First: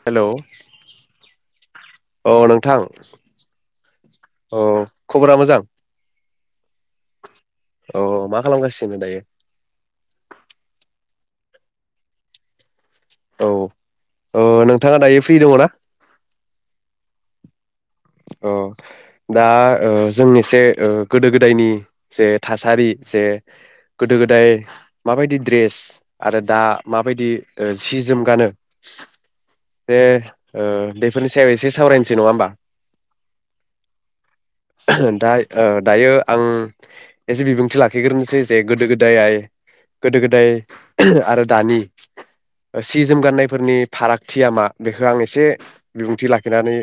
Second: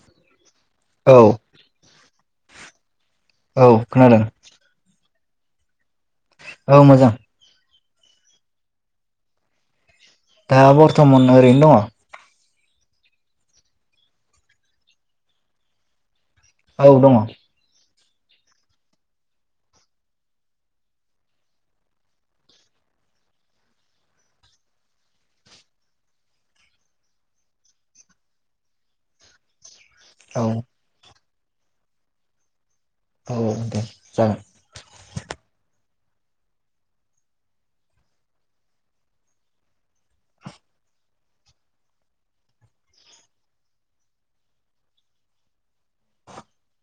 Hello औ औ नोंथां औ खोनादों औ खबरा मोजां? औ मोजां। अह मा खालामगासिनो दायो दा बर्थमान ओरैनो दङ औ-ओ नोंथाङा दायो फ्रि दङना औ दङ अह दा ओ जों एसे ओ गोदो गोदायनि जे थासारि जे गोदो गोदाय माबायदि द्रेस आरो दा माबायदि ओ जि जोम गानो दे औ ओ दे बेफोरनि सायाव एसे सावरायनोसै नङा होमबा औ दे जागोन ओहोम दा ओ दायो आं एसे बिबुंथि लाखिग्रोनोसै जे गोदो गोदाय-गोदो गोदाय ओहोम आरो दानि सि जोम गाननायफोरनि फारागथिया मा बेखौ आं एसे बिबुंथि लाखिनानै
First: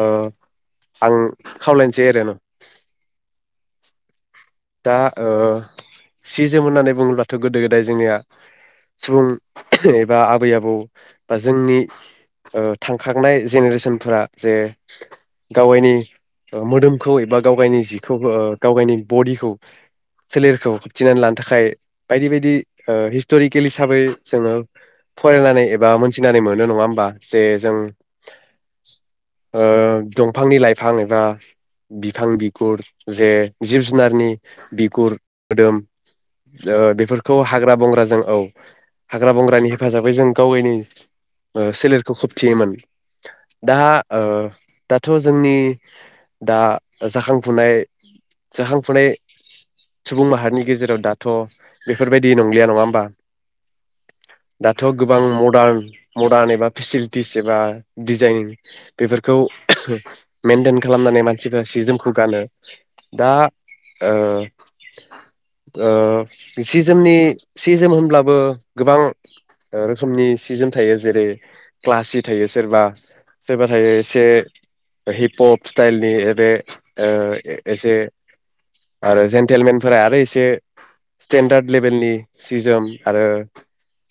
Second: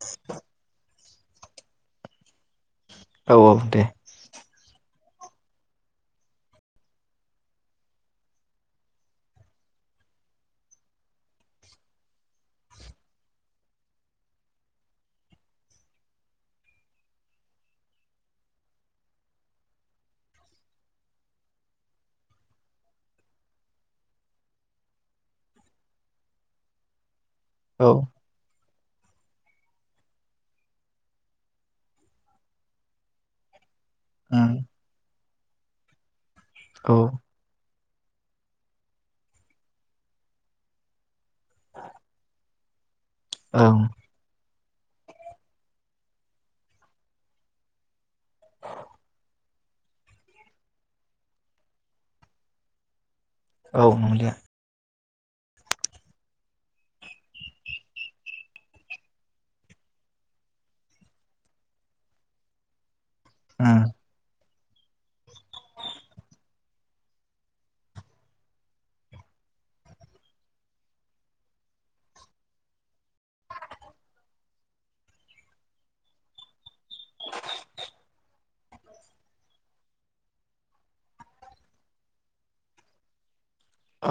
अह आं खावलायनोसै ओरैनो औ-औ दे दा ओ सि जोम होननानै बुङोब्लाथ' गोदो गोदाय जोंनिया सुबुं अह'एबा आबै आबौ बा जोंनि थांखांनाय जेनेरेसनफोरा जे गाव गावनि मोदोमखौ एबा गाव गायनि जिखौ गाव गायनि बडिखौ सोलेरखौ होबथिनानै लानो थाखाय बायदि बायदि हिस्ट'रिकेल हिसाबै जोङो फरायनानै एबा मोनथिनानै मोनो नङा होमबा जे जों औ [unintelligible] ओ दंफांनि लाइफां एबा बिफां बिगुर जे जिब जुनारनि उम बिगुर खोदोम ओ औ बेफोरखौ हाग्रा बं ओ जों औ हाग्रा बंग्रानि हेफाजाबै जों गावनि ओ सोलेरखौ खोबथियोमोन औ ओ दाथ' जोंनि दा जाखांफुनाय-जाखांफुनाय सुबुं माहारिनि गेजेराव दाथ' बेफोरबायदि नंलिया नङा होमबा औ नंलिया थ' गोबां मडार्न मडार्न एबा फेसिलिटिस एबा डिजाइन बेफोरखौ ओहोम मेेनटेन खालामनानै मानसिफोरा सि जोमखौ गानो दा उम ओ ओ सिजोमनि सि जोम होनब्लाबो गोबां ओ रोखोमनि सि जोम थायो जेरै क्लासि थायो सोरबा-सोरबा एसे हिप हप स्टाइलनि एह दे ओ एसे आरो जेन्टेलमेनफोरा आरो एसे स्टेेनडार्द लेभेलनि सिजोम आरो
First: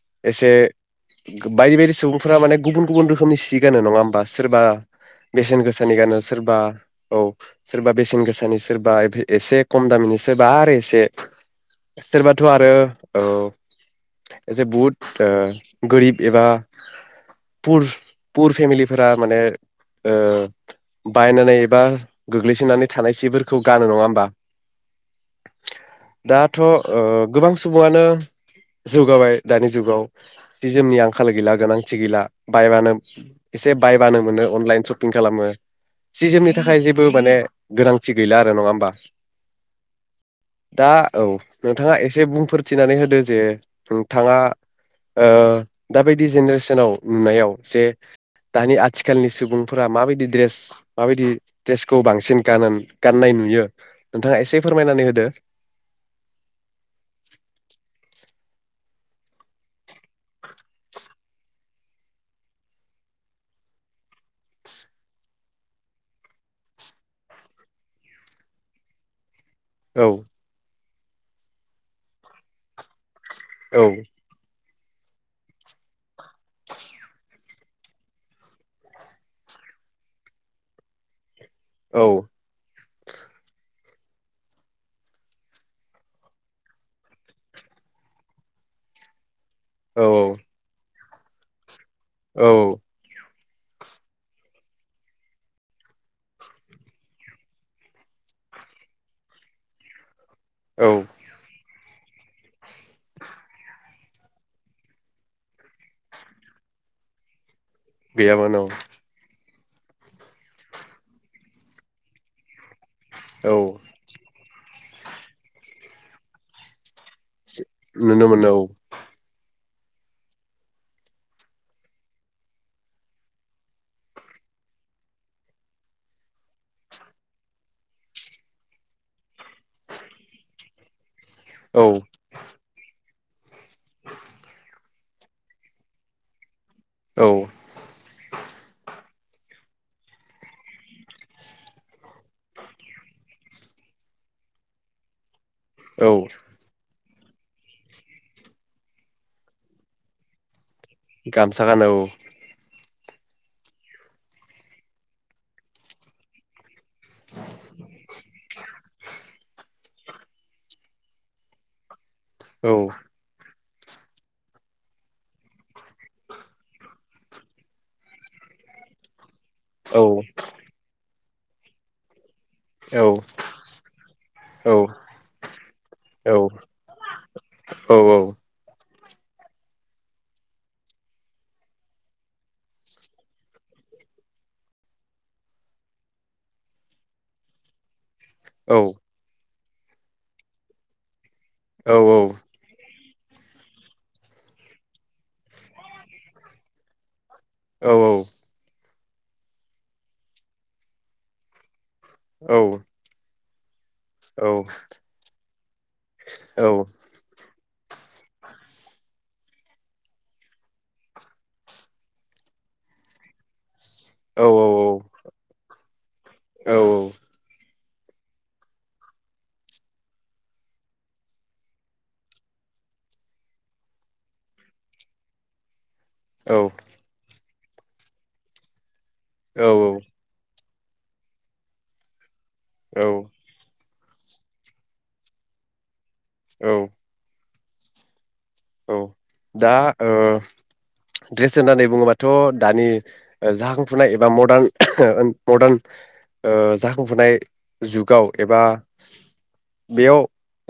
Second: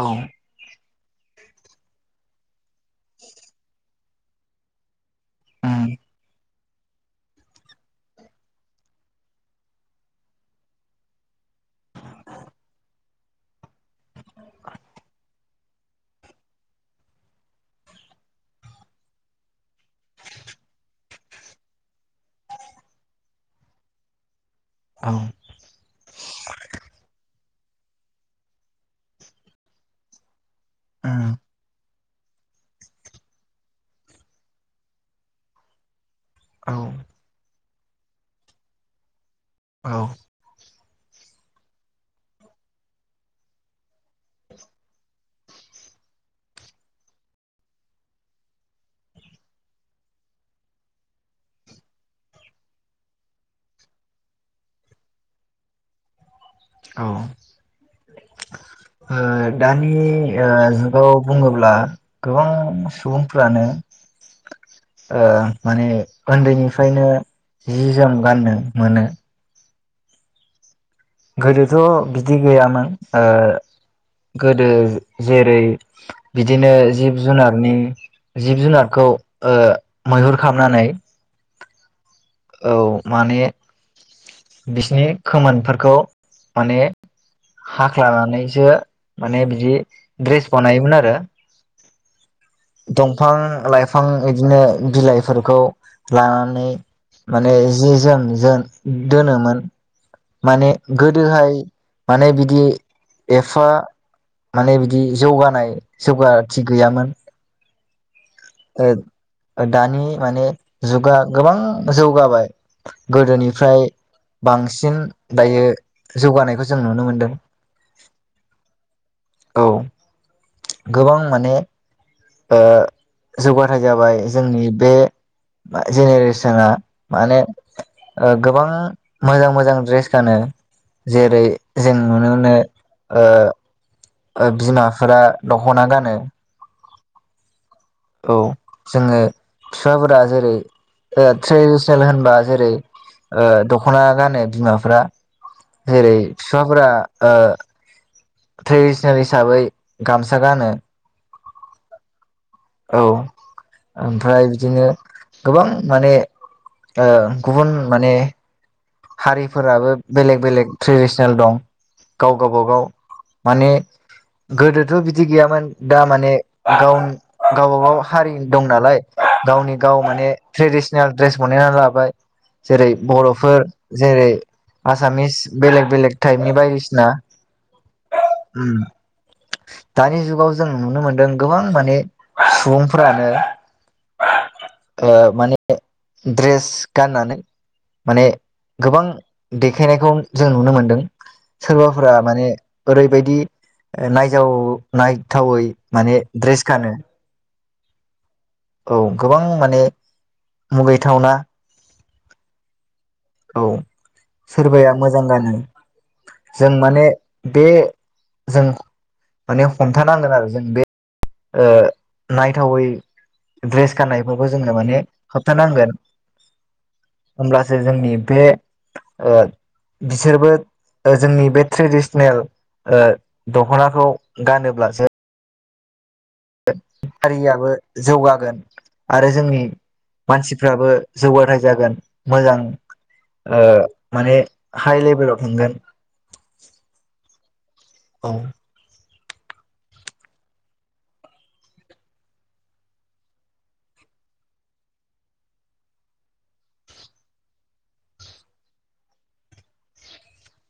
औ एसे बायदि बायदि सुबुंफोरा माने गुबुन गुबुन रोखोमनि सि गानो नङा होमबा सोरबा बेसेन उम गोसानि गानो सोरबा औ सोरबा बेसेन गोसानि सोरबा एसे खम दामिनि सोरबा आरो ए से सोरबाथ' आरो ओ एसे ओ बहुद गोरिब एबा पुर-पुर फेमिलि फोरा माने ओ बायनानै एबा गोग्लैसोनानै थानाय सिफोरखौ गानो नङा होमबा औ दाथ' अ गोबां सुबुङानो जौगाबाय दानि जुगाव जि जोमनि आंखाल उम गैला गोनां- थि गैला बायबानो एसे बायबानो मोनो अनलाइन सपिं खालामो सि जोमनि औ थाखाय जेबो माने गोनांथि गैला आरो नङा होमबा? औ दा औ नोंथाङा एसे बुंफोरथिनानै होदो जे नोंथाङा अ दाबायदि जेनेरेसनाव नुनायाव जे दानि आथिखालनि सुबुंफोरा माबायदि ड्रेस माबायदि द्रेसखौ बांसिन गानन-गाननाय नुयो नोंथाङा एसे फोरमायनानै होदो ओ अ दानि अ जुगाव बुङोब्ला गोबां सुबुंफ्रानो अ माने उन्दैनिफ्रायनो जि जोम गाननो मोनो औ गोदोथ' बिदि गैयामोन ओ औ गोदो जेरै-बिदिनो जिब जुनारनि जिब जुनारखौ अ मैहुर खामनानै औ औ माने बिसोरनि खोमोनफोरखौ माने हाख्लानानैसो माने बिदि औ ड्रेस बानायोमोन आरो औ [inaudible] दंफां लाइफां बिदिनो बिलाइफोरखौ लानानै माने जि जोम जों दोनोमोन माने औ गोदोहाय माने बिदि एफा माने बिदि जौगानाय जौगाथि गैयामोन गैयामोन औ। ओ दानि माने जुगा गोबां जौगाबाय औ गोदोनिफ्राय बांसि फिन दायो जौगानायखौ जों नुनो मोनदों। नुनो मोनो औ। औ गोबां माने ओ जौगाथाय जाबाय जोंनि बे जेनेरेसना माने ओ गोबां मोजां मोजां ड्रेस गानो जेरै औ जों नुनो मोनो ओ बिमाफोरा दख'ना गानो। औ। औ जोङो फिफाफोरा जेरै ट्रेडिसनेल होनबा जेरै दख'ना गानो बिमाफ्रा औ जेरै फिफाफोरा ओ ट्रेडिसनेल हिसाबै गामसा गानो। गामसा गानो औ। औ ओमफ्राय बिदिनो गोबां माने ओ गुबुन माने हारिफोराबो बेलेग बेलेग ट्रेडिसनेल दं। गाव औ गाबागाव माने गोदोथ' बिदि गैयामोन दा माने गाव गावबागाव हारि दं नालाय गावनि गाव औ माने ट्रेडिसनेल ड्रेस बनायनानै लाबाय। जेरै औ बर'फोर जेरै औ आसामिस बेलेक बेलेक औ टाइपनि बायदिसिना औ उम दानि जुगाव जों नुनो मोनदों गोबां माने सुबुंफ्रानो ओ माने ड्रेस गाननानै माने गोबां देखायनायखौ जों नुनो मोन्दों। सोरबाफोरा औ माने ओरैबायदि नायजाव नायथावै माने ड्रेस गानो। औ औ। औ गोबां माने मुगैथावना औ। औ। सोरबाया मोजां गानो, जों माने बे जों माने हमथानांगोन आरो जों बे ओ नायथावै ड्रेस गाननायफोरखौ जोंनो माने होबथा नांगोन होमब्ला जे जोंनि बे ओ बिसोरबो ओ जोंनि बे ट्रेडिसनेल ओ दखनाखौ गानोब्लासो ओ हारियाव बो जौगागोन आरो जोंनि मानसि फ्राबो जौगाथाय जागोन मोजां औ ओ माने हाइ लेभेलाव थांगोन औ औ औ दा ओ ड्रेस होननानै बुङोबाथ दानि ओ जाखांफुनाय एबा मडार्न मडार्न ओ जाखांफुनाय जुगाव एबा बेयाव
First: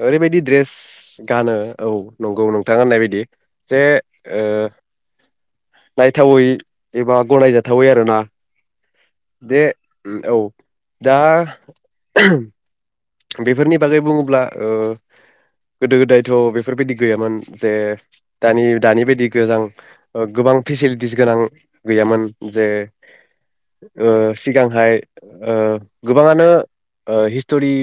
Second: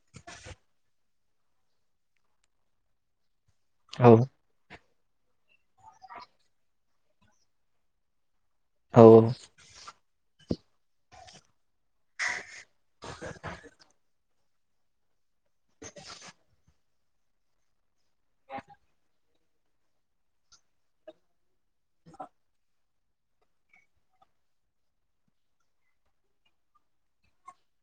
ओरैबायदि ड्रेस गानो औ नंगौ नंगौ नोंथां होननाय बायदि औ नायथावै एबा गनायजाथावै आरो ना औ औ दा [unintelligible] बेफोरनि बागै बुंङोब्ला ओ गोदो गोदायथ बेफोरबायदि गैयामोन जे दानि दानि बायदि गोजां गोबां फेसिलिटिस गोनां गैयामोन जे ओ सिगांहाय ओ गोबांङानो हिस्टरि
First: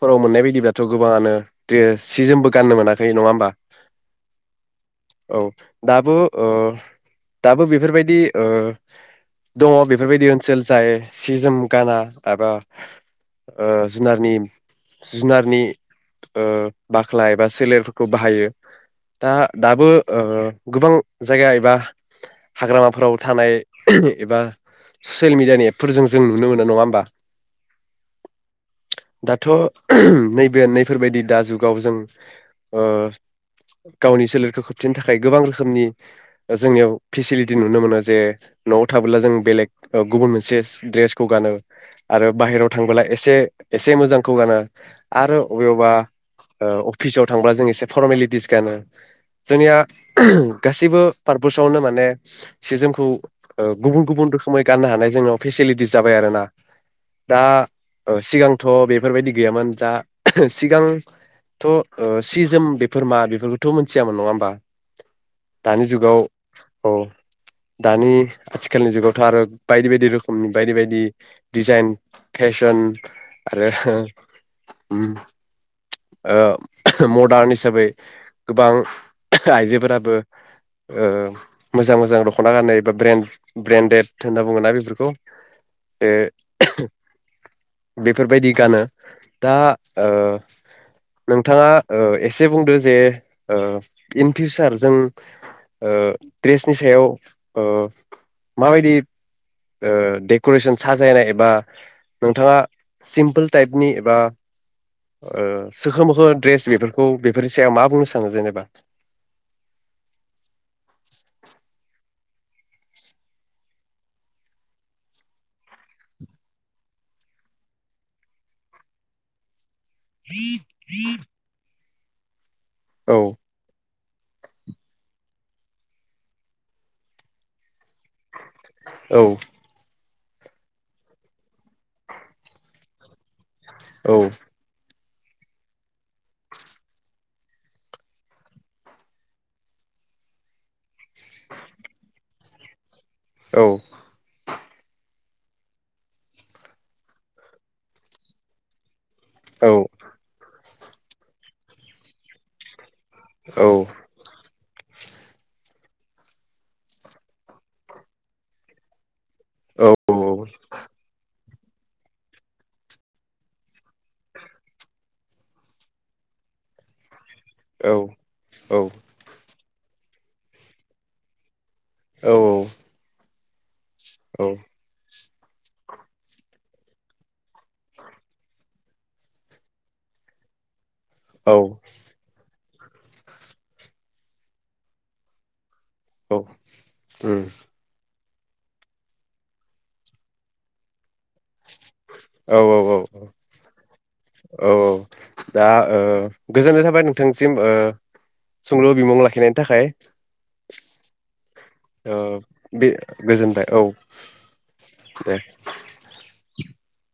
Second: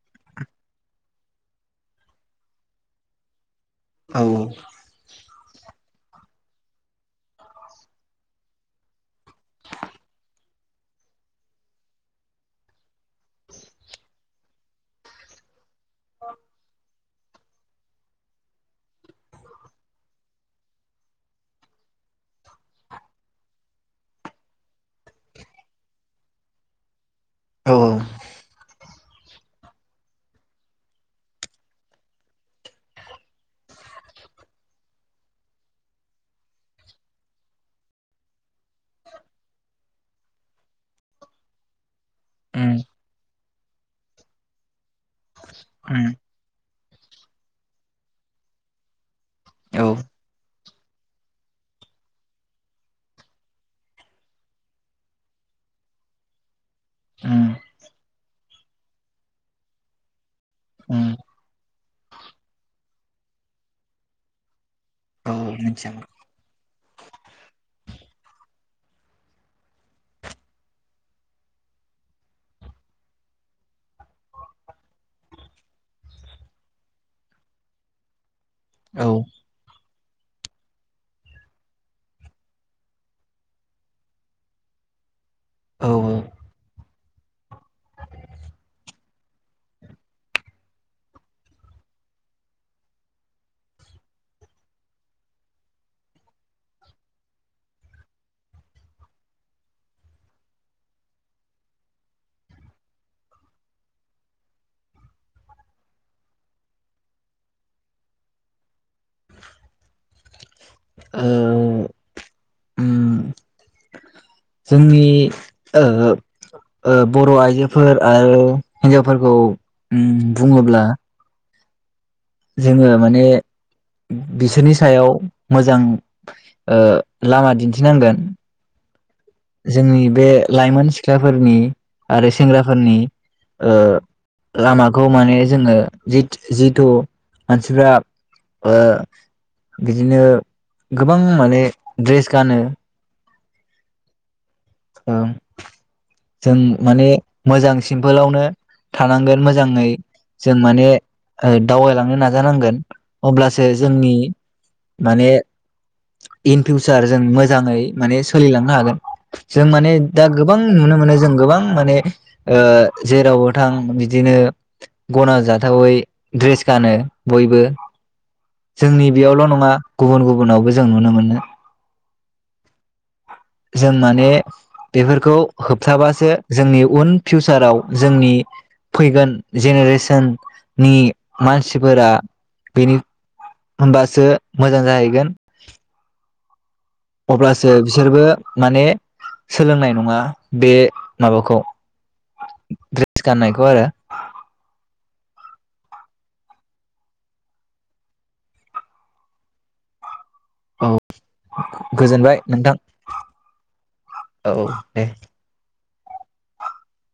फोराव मोननाय बायदिब्लाथ गोबांङानो द्रेस सि जोमबो गाननो मोनाखै नंङा होमबा औ औ औ दाबो ओ दाबो बेफोरबायदि ओ दंङ बेफोरबायदि ओनसोल जाय सि जोम गाना एबा ओ जुनारनि जुनारनि ओ बाख्ला एबा सोलेरफोरखौ बाहायो दा दाबो ओ गोबां जायगा एबा हाग्रामाफोराव थानाय एबा ससियेल मिडियानि एपफोरजों जों नुनो मोनो नंङा होमबा औ दाथ' नैबे नैफोरबायदि दा जुगाव जों ओ गावनि सोलेरखौ खोबथिनो थाखाय गोबां रोखोमनि जोंनियाव फेसिलिटि नुनो मोनो जे नआव थाबोला जों बेलेग गुबुन मोनसे द्रेसखौ गानो आरो बाहेराव उम थांबोला एसे एसे मोजांखौ गानो आरो अबेयावबा उम उम ओ अब अफिसाव थांबा जों एसे फरमेलिटिस गानो जोंनिया औ [unintelligible] गासैबो पारपसावनो माने सि जोमखौ गुबुन गुबुन रोखोमै गाननो हानाय जोंनाव फेसिलिटिस जाबाय आरोना दा ओ सिगांथ बेफोरबायदि गैयामोन दा सिगां उम थ सि जोम बेफोर मा बेफोरखौथ मिथियामोन नङा होमबा औ दानि मिथियामोन जुगाव औ दानि आथिखालनि जुगावथ' आरो बायदि बायदि रोखोमनि बायदि बायदि डिजाइन फेशन आरो ओ मडार्न हिसाबै गोबां औ आइजोफोरा -बो मोजां मोजां दख'ना गानो एबा ब्रेन्ड ब्रेन्डेड होनना बुङोना बेफोरखौ औ बे औ बेफोरबायदि गानो दा ओ नोंथाङा ओ एसे बुंदो जे ओ इन फिउसार ओ जों ओ दड्रेसनि सायाव ओ माबायदि ओ डेक'रेसन साजायनाय एबा नोंथाङा सिम्पोल टाइपनि एबा ओ सोखो मोखो ड्रेस बेफोरखौ बेफोरनि सायाव मा बुंनो सानो जेनेबा ओ उम जोंनि ओ ओ बर' आइजोफोर आरो हिनजावफोरखौ [inaudible] जोङो औ माने बिसोरनि सायाव मोजां ओ लामा दिन्थिनांगोन औ जोंनि बे लाइमोन सिख्लाफोरनि आरो सेंग्राफोरनि ओ औ लामा खौ माने जोङो जिथ जिथु मानसिफ्रा ओ बिदिनो गोबां माने ड्रेस गानो औ ओं जों माने मोजां सिमपोलावनो थानांगोन मोजाङै औ जों माने ओ दावगायलांनो नाजानांगोन अब्लासो औ जोंनि माने इन फिउसार जों मोजाङै माने सोलिलांनो हागोन जों माने दा गोबां नुनो मोनो जों गोबां माने ओ जेरावबो नोंथां बिदिनो गनाजाथावै ड्रेस गानो बयबो औ जोंनि बेयावल नङा गुबुन गुबुनावबो जों नुनो मोनो औ औ औ जों माने बेफोरखौ होबथाबासो जोंनि उन फिउचाराव जोंनि फैगोन जेनेरेसोन नि औ मानसिफोरा बेनि होनबासो मोजां जाहैगोन औ अब्लासो बिसोरबो। माने सोलोंनाय नङा बे माबाखौ औ औ औ द्रेस गाननायखौ आरो। औ दा ओ गोजोननाय थाबाय नोंथांसिम ओ सोंलु बिमुं लाखिनायनि थाखाय औ। ओ गोजोनबाय नोंथां बे गोजोनबाय औ दे। [inaudible]